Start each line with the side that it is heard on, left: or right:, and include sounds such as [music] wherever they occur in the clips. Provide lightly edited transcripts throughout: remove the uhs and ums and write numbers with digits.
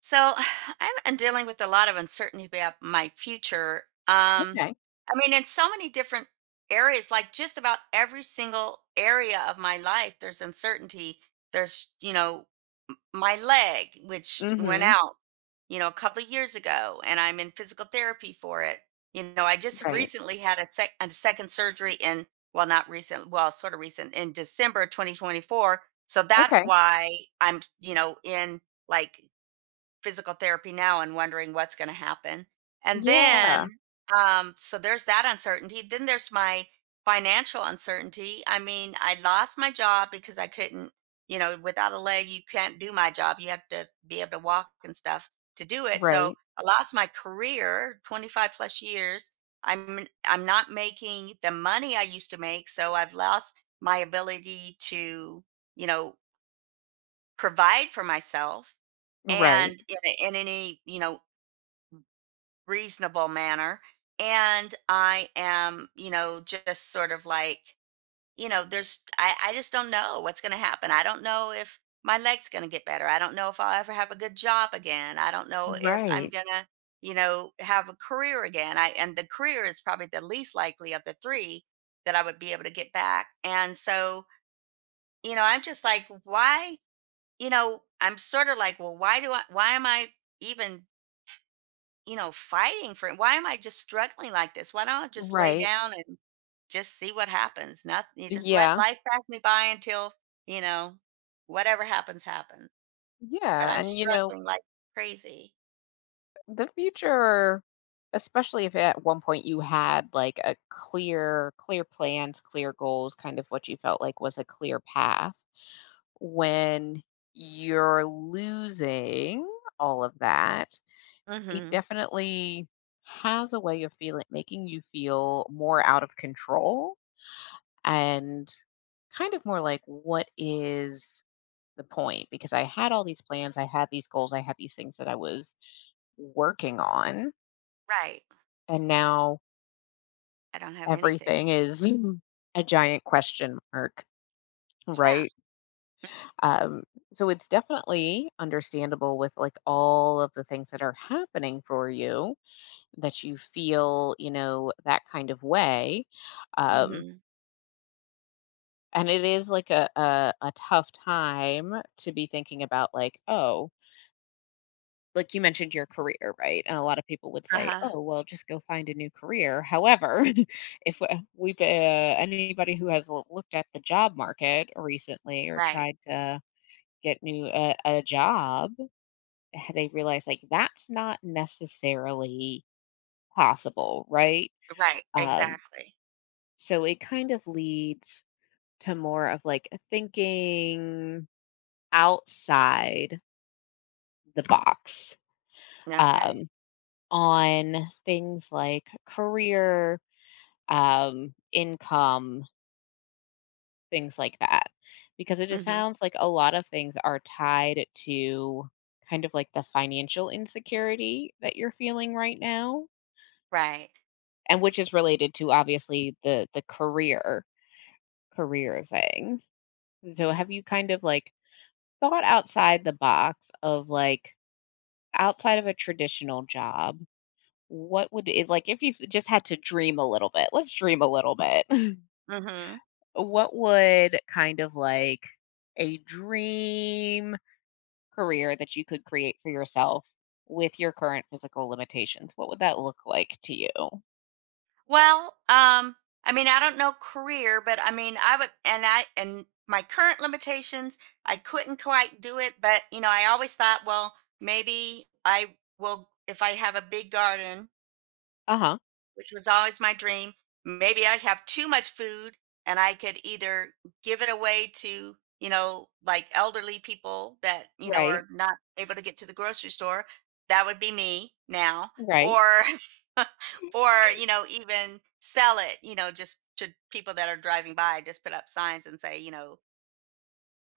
right: So [sighs] I've been dealing with a lot of uncertainty about my future.
left: Okay.
right: I mean, in so many different areas, like just about every single area of my life, there's uncertainty. There's, my leg, which
left: Mm.
right: went
left: Mhm.
right: out, a couple of years ago, and I'm in physical therapy for it. I just
left: Right.
right: recently had a second surgery in, well, not recent, well, sort of recent, in December 2024. So that's
left: Okay.
right: why I'm, in like physical therapy now and wondering what's going to happen. And
left: Yeah.
right: then, so there's that uncertainty. Then there's my financial uncertainty. I mean, I lost my job because I couldn't, without a leg, you can't do my job. You have to be able to walk and stuff to do it. So
left: Right.
right: I lost my career, 25 plus years. I'm not making the money I used to make, so I've lost my ability to, you know, provide for myself
left: Right.
right: and in, in any reasonable manner. And I am, just sort of like, I just don't know what's going to happen. I don't know if my leg's going to get better. I don't know if I'll ever have a good job again. I don't know if I'm
left: Right.
right: going to, have a career again. I And the career is probably the least likely of the three that I would be able to get back. And so, I'm just like, why? I'm sort of like, well, why am I even, fighting for it? Why am I just struggling like this? Why don't I just lay
left: Right.
right: down and just see what happens? Nothing, you just let
left: Yeah.
right: life pass me by until, you know, whatever happens, happens. But
left: Yeah.
right: I'm
left: And, you know,
right: struggling like crazy.
left: the future, especially if at one point you had like a clear plans, clear goals, kind of what you felt like was a clear path, when you're losing all of that, it
right: Hmm.
left: definitely has a way of feeling, making you feel more out of control. And kind of more like what is the point, because I had all these plans, I had these goals, I had these things that I was working on,
right: Right.
left: and now
right: I don't have anything.
left: everything is Mhm. a giant question mark,
right: Yeah.
left: right? Um so it's definitely understandable with like all of the things that are happening for you, that you feel, you know, that kind of way. um
right: Mm-hmm.
left: and it is like a tough time to be thinking about like, oh, like you mentioned your career, right? And a lot of people would
right: Uh
left: say,
right: huh.
left: "Oh, well, just go find a new career." However, [laughs] if we've anybody who has looked at the job market recently or
right: Right.
left: tried to get new a job, [laughs] they realize like that's not necessarily possible, right?
right: Right.
left: Um,
right: Exactly.
left: so it kind of leads to more of like thinking outside the box.
right: Okay.
left: Um, on things like career, income, things like that. Because it just
right: Mm-hmm.
left: sounds like a lot of things are tied to kind of like the financial insecurity that you're feeling right now,
right: Right.
left: and which is related to obviously the career career thing. So have you kind of like thought outside the box of like outside of a traditional job? What would it like if you just had to dream a little bit? Let's dream a little bit. [laughs]
right: Mm-hmm.
left: What would kind of like a dream career that you could create for yourself with your current physical limitations, what would that look like to you?
right: Well, I mean, I don't know career, but I mean, I would, and my current limitations, I couldn't quite do it. But, I always thought, well, maybe I will, if I have a big garden,
left: Uh-huh.
right: which was always my dream. Maybe I'd have too much food and I could either give it away to, like elderly people that,
left: Right.
right: are not able to get to the grocery store. That would be me now.
left: Right.
right: Or, [laughs] or, even sell it, just to people that are driving by, just put up signs and say,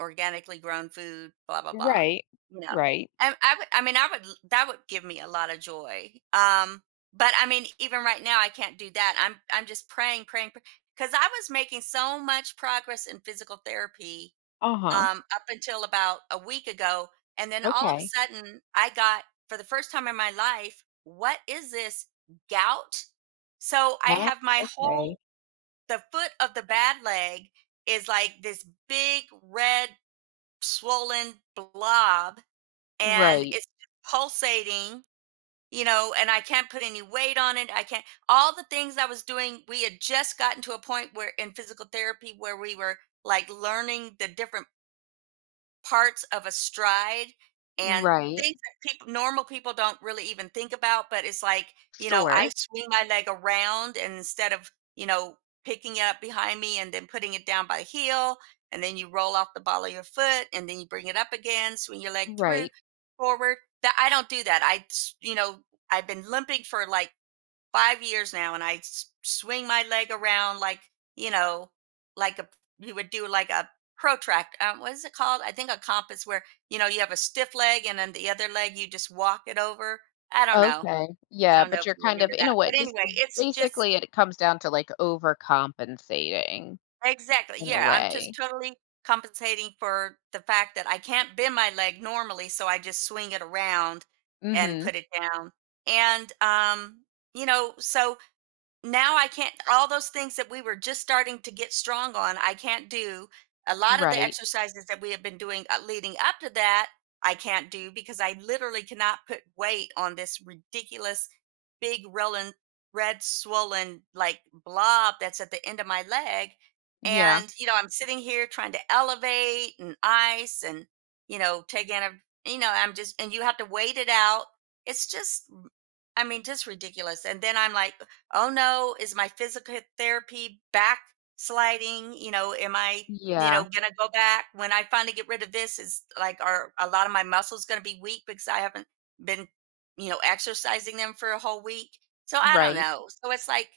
right: organically grown food, blah blah blah.
left: Right.
right: You know,
left: Right.
right: I would. I mean, I would. That would give me a lot of joy. But I mean, even right now, I can't do that. I'm just praying, praying, because I was making so much progress in physical therapy
left: Uh-huh.
right: up until about a week ago, and then all of a
left: Okay.
right: sudden, I got, for the first time in my life, what is this, gout? So I
left: Ah,
right: have my
left: okay.
right: whole the foot of the bad leg is like this big red swollen blob and
left: Right.
right: it's pulsating, and I can't put any weight on it. I can't, all the things I was doing, we had just gotten to a point where in physical therapy where we were like learning the different parts of a stride and
left: Right.
right: things that people normal people don't really even think about, but it's like,
left: Sure.
right: I swing my leg around and instead of, picking it up behind me and then putting it down by the heel, and then you roll off the ball of your foot and then you bring it up again, swing your leg through
left: Right.
right: forward. That, I don't do that. I've been limping for like 5 years now, and I swing my leg around like, you know, like a you would do like a protract. What is it called? I think a compass where, you have a stiff leg and then the other leg you just walk it over. I don't know.
left: Okay.
right: I
left: Yeah,
right: don't know
left: but
right: if
left: you're
right: you
left: kind of
right: remember
left: in a
right: that.
left: way
right: But
left: just
right: anyway, it's just,
left: basically it comes down to like overcompensating
right: exactly.
left: in a
right: Yeah, I'm just
left: way.
right: totally compensating for the fact that I can't bend my leg normally, so I just swing it around and
left: Mhm.
right: put it down. And so now I can't, all those things that we were just starting to get strong on, I can't do. A lot of the
left: Right.
right: exercises that we have been doing, leading up to that, I can't do because I literally cannot put weight on this ridiculous big rolling red swollen like blob that's at the end of my leg.
left: Yeah.
right: And I'm sitting here trying to elevate and ice, and taking a, I'm just, and you have to wait it out. It's just, I mean, just ridiculous. And then I'm like, oh no, is my physical therapy backsliding? Am I,
left: Yeah,
right: gonna go back when I finally get rid of this? Is like, are a lot of my muscles gonna be weak because I haven't been, exercising them for a whole week? So I don't
left: right.
right: know. So it's like,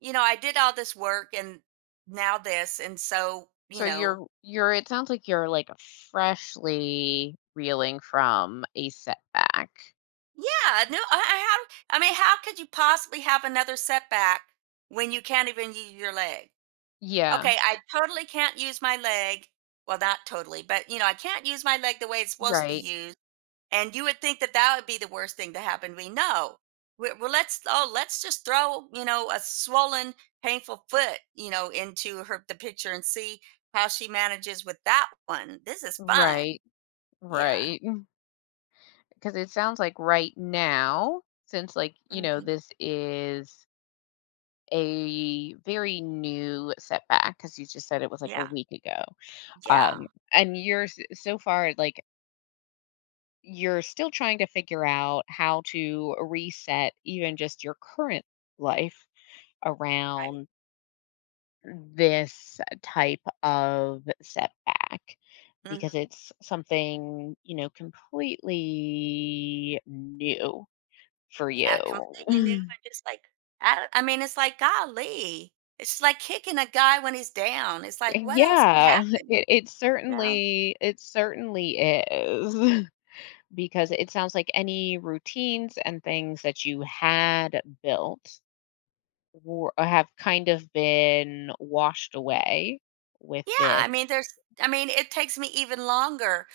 right: I did all this work and now this, and so,
left: So you're it sounds like you're, like, freshly reeling from a setback.
right: yeah, no, I mean, how could you possibly have another setback when you can't even use your leg?
left: Yeah,
right: Okay, I totally can't use my leg. Well, not totally, but I can't use my leg the way it's supposed to be
left: right,
right: used. And you would think that that would be the worst thing to happen to me. No. we Well, let's just throw, a swollen, painful foot, into her the picture and see how she manages with that one. This is fun.
left: right,
right: Yeah.
left: right. [laughs] Because it sounds like right now, since, like, you know,
right: Hmm.
left: this is a very new setback, because you just said it was, like, a
right: Yeah.
left: week ago, um,
right: Yeah.
left: and you're s so far, like you're still trying to figure out how to reset even just your current life
right: Right.
left: around this type of setback, because
right: Hmm.
left: it's something, you know, completely new for
right: Yeah, completely new and
left: you.
right: just like, I don't- I mean, it's like, golly. It's like kicking a guy when he's down. It's
left: [laughs]
right: like, what else could
left: Yeah, it,
right: happen?
left: it
right: You know?
left: certainly, it certainly is. [laughs] Because it sounds like any routines and things that you had built Wor have kind of been washed away with
right: Yeah,
left: this,
right: I mean, there's I mean, it takes me even longer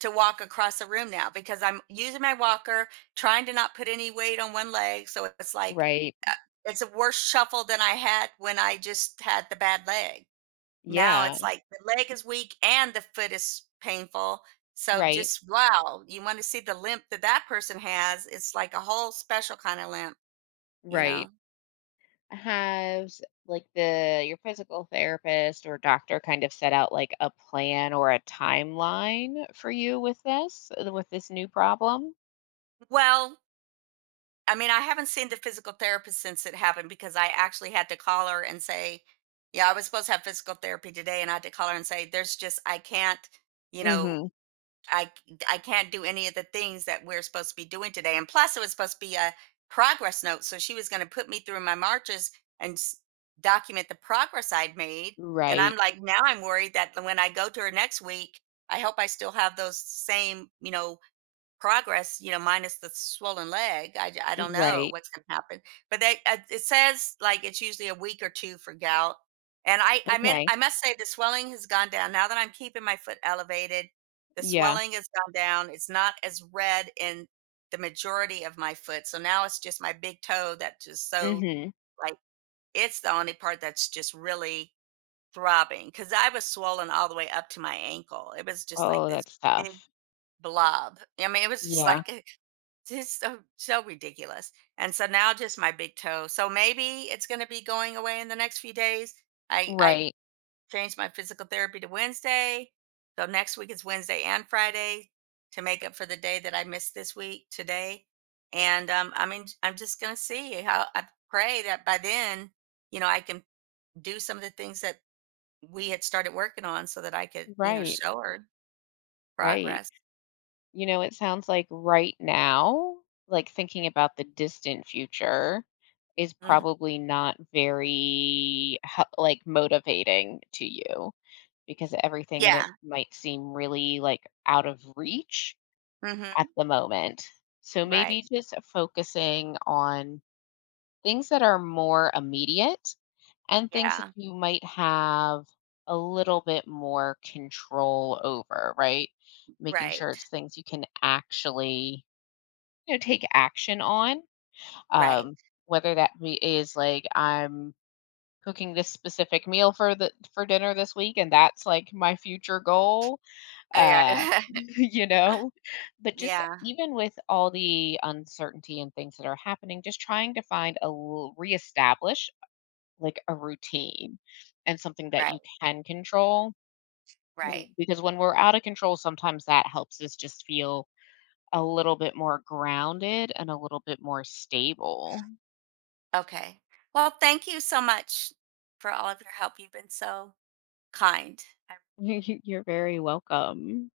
right: to walk across a room now because I'm using my walker, trying to not put any weight on one leg. So it's like,
left: right?
right: uh, it's a worse shuffle than I had when I just had the bad leg. Now
left: Yeah,
right: it's like the leg is weak and the foot is painful. So,
left: right,
right: just wow, you want to see the limp that that person has. It's like a whole special kind of limp, you
left: right.
right: know?
left: Has, like, the your physical therapist or doctor kind of set out, like, a plan or a timeline for you with this new problem?
right: Well, I mean, I haven't seen the physical therapist since it happened because I actually had to call her and say, yeah, I was supposed to have physical therapy today. And I had to call her and say, there's just, I can't, you know,
left: Mhm.
right: I I I can't do any of the things that we're supposed to be doing today. And plus, it was supposed to be a progress note, so she was going to put me through my marches and document the progress I'd made. And
left: Right,
right: I'm like, now I'm worried that when I go to her next week, I hope I still have those same, progress, minus the swollen leg. I don't know
left: right.
right: what's going to happen, but they it says like it's usually a week or two for gout. And I mean,
left: Okay.
right: I must say the swelling has gone down now that I'm keeping my foot elevated. The
left: Yeah.
right: swelling has gone down. It's not as red in the majority of my foot. So now it's just my big toe that just, so
left: Mhm.
right: like, it's the only part that's just really throbbing because I was swollen all the way up to my ankle. It was just like
left: Oh,
right: this
left: that's
right: big
left: tough.
right: blob. I mean, it was just
left: Yeah.
right: just so so ridiculous. And so now just my big toe. So maybe it's going to be going away in the next few days. I
left: Right,
right: changed my physical therapy to Wednesday. So next week is Wednesday and Friday to make up for the day that I missed this week today. And I mean, I'm just going to see how I, pray that by then, I can do some of the things that we had started working on so that I could,
left: right,
right: show her
left: right.
right: progress.
left: You know, it sounds like right now, like thinking about the distant future is
right: Mhm.
left: probably not very like motivating to you, because everything in it
right: Yeah.
left: might seem really like out of reach at
right: Mhm.
left: the moment. So maybe
right: Right.
left: just focusing on things that are more immediate and things that
right: Yeah.
left: you might have a little bit more control over, right? Making sure
right: Right.
left: it's things you can actually, you know, take action on.
right: Right.
left: Um, whether that be is like, I'm cooking this specific meal for the for dinner this week, and that's like my future goal.
right: Oh, yeah.
left: [laughs]
right: [laughs]
left: You know, but just
right: Yeah.
left: even with all the uncertainty and things that are happening, just trying to find a reestablish like a routine and something that
right: Right.
left: you can control.
right: Right.
left: Because when we're out of control, sometimes that helps us just feel a little bit more grounded and a little bit more stable.
right: Okay. Well, thank you so much for all of your help. You've been so kind.
left: [laughs] You're very welcome.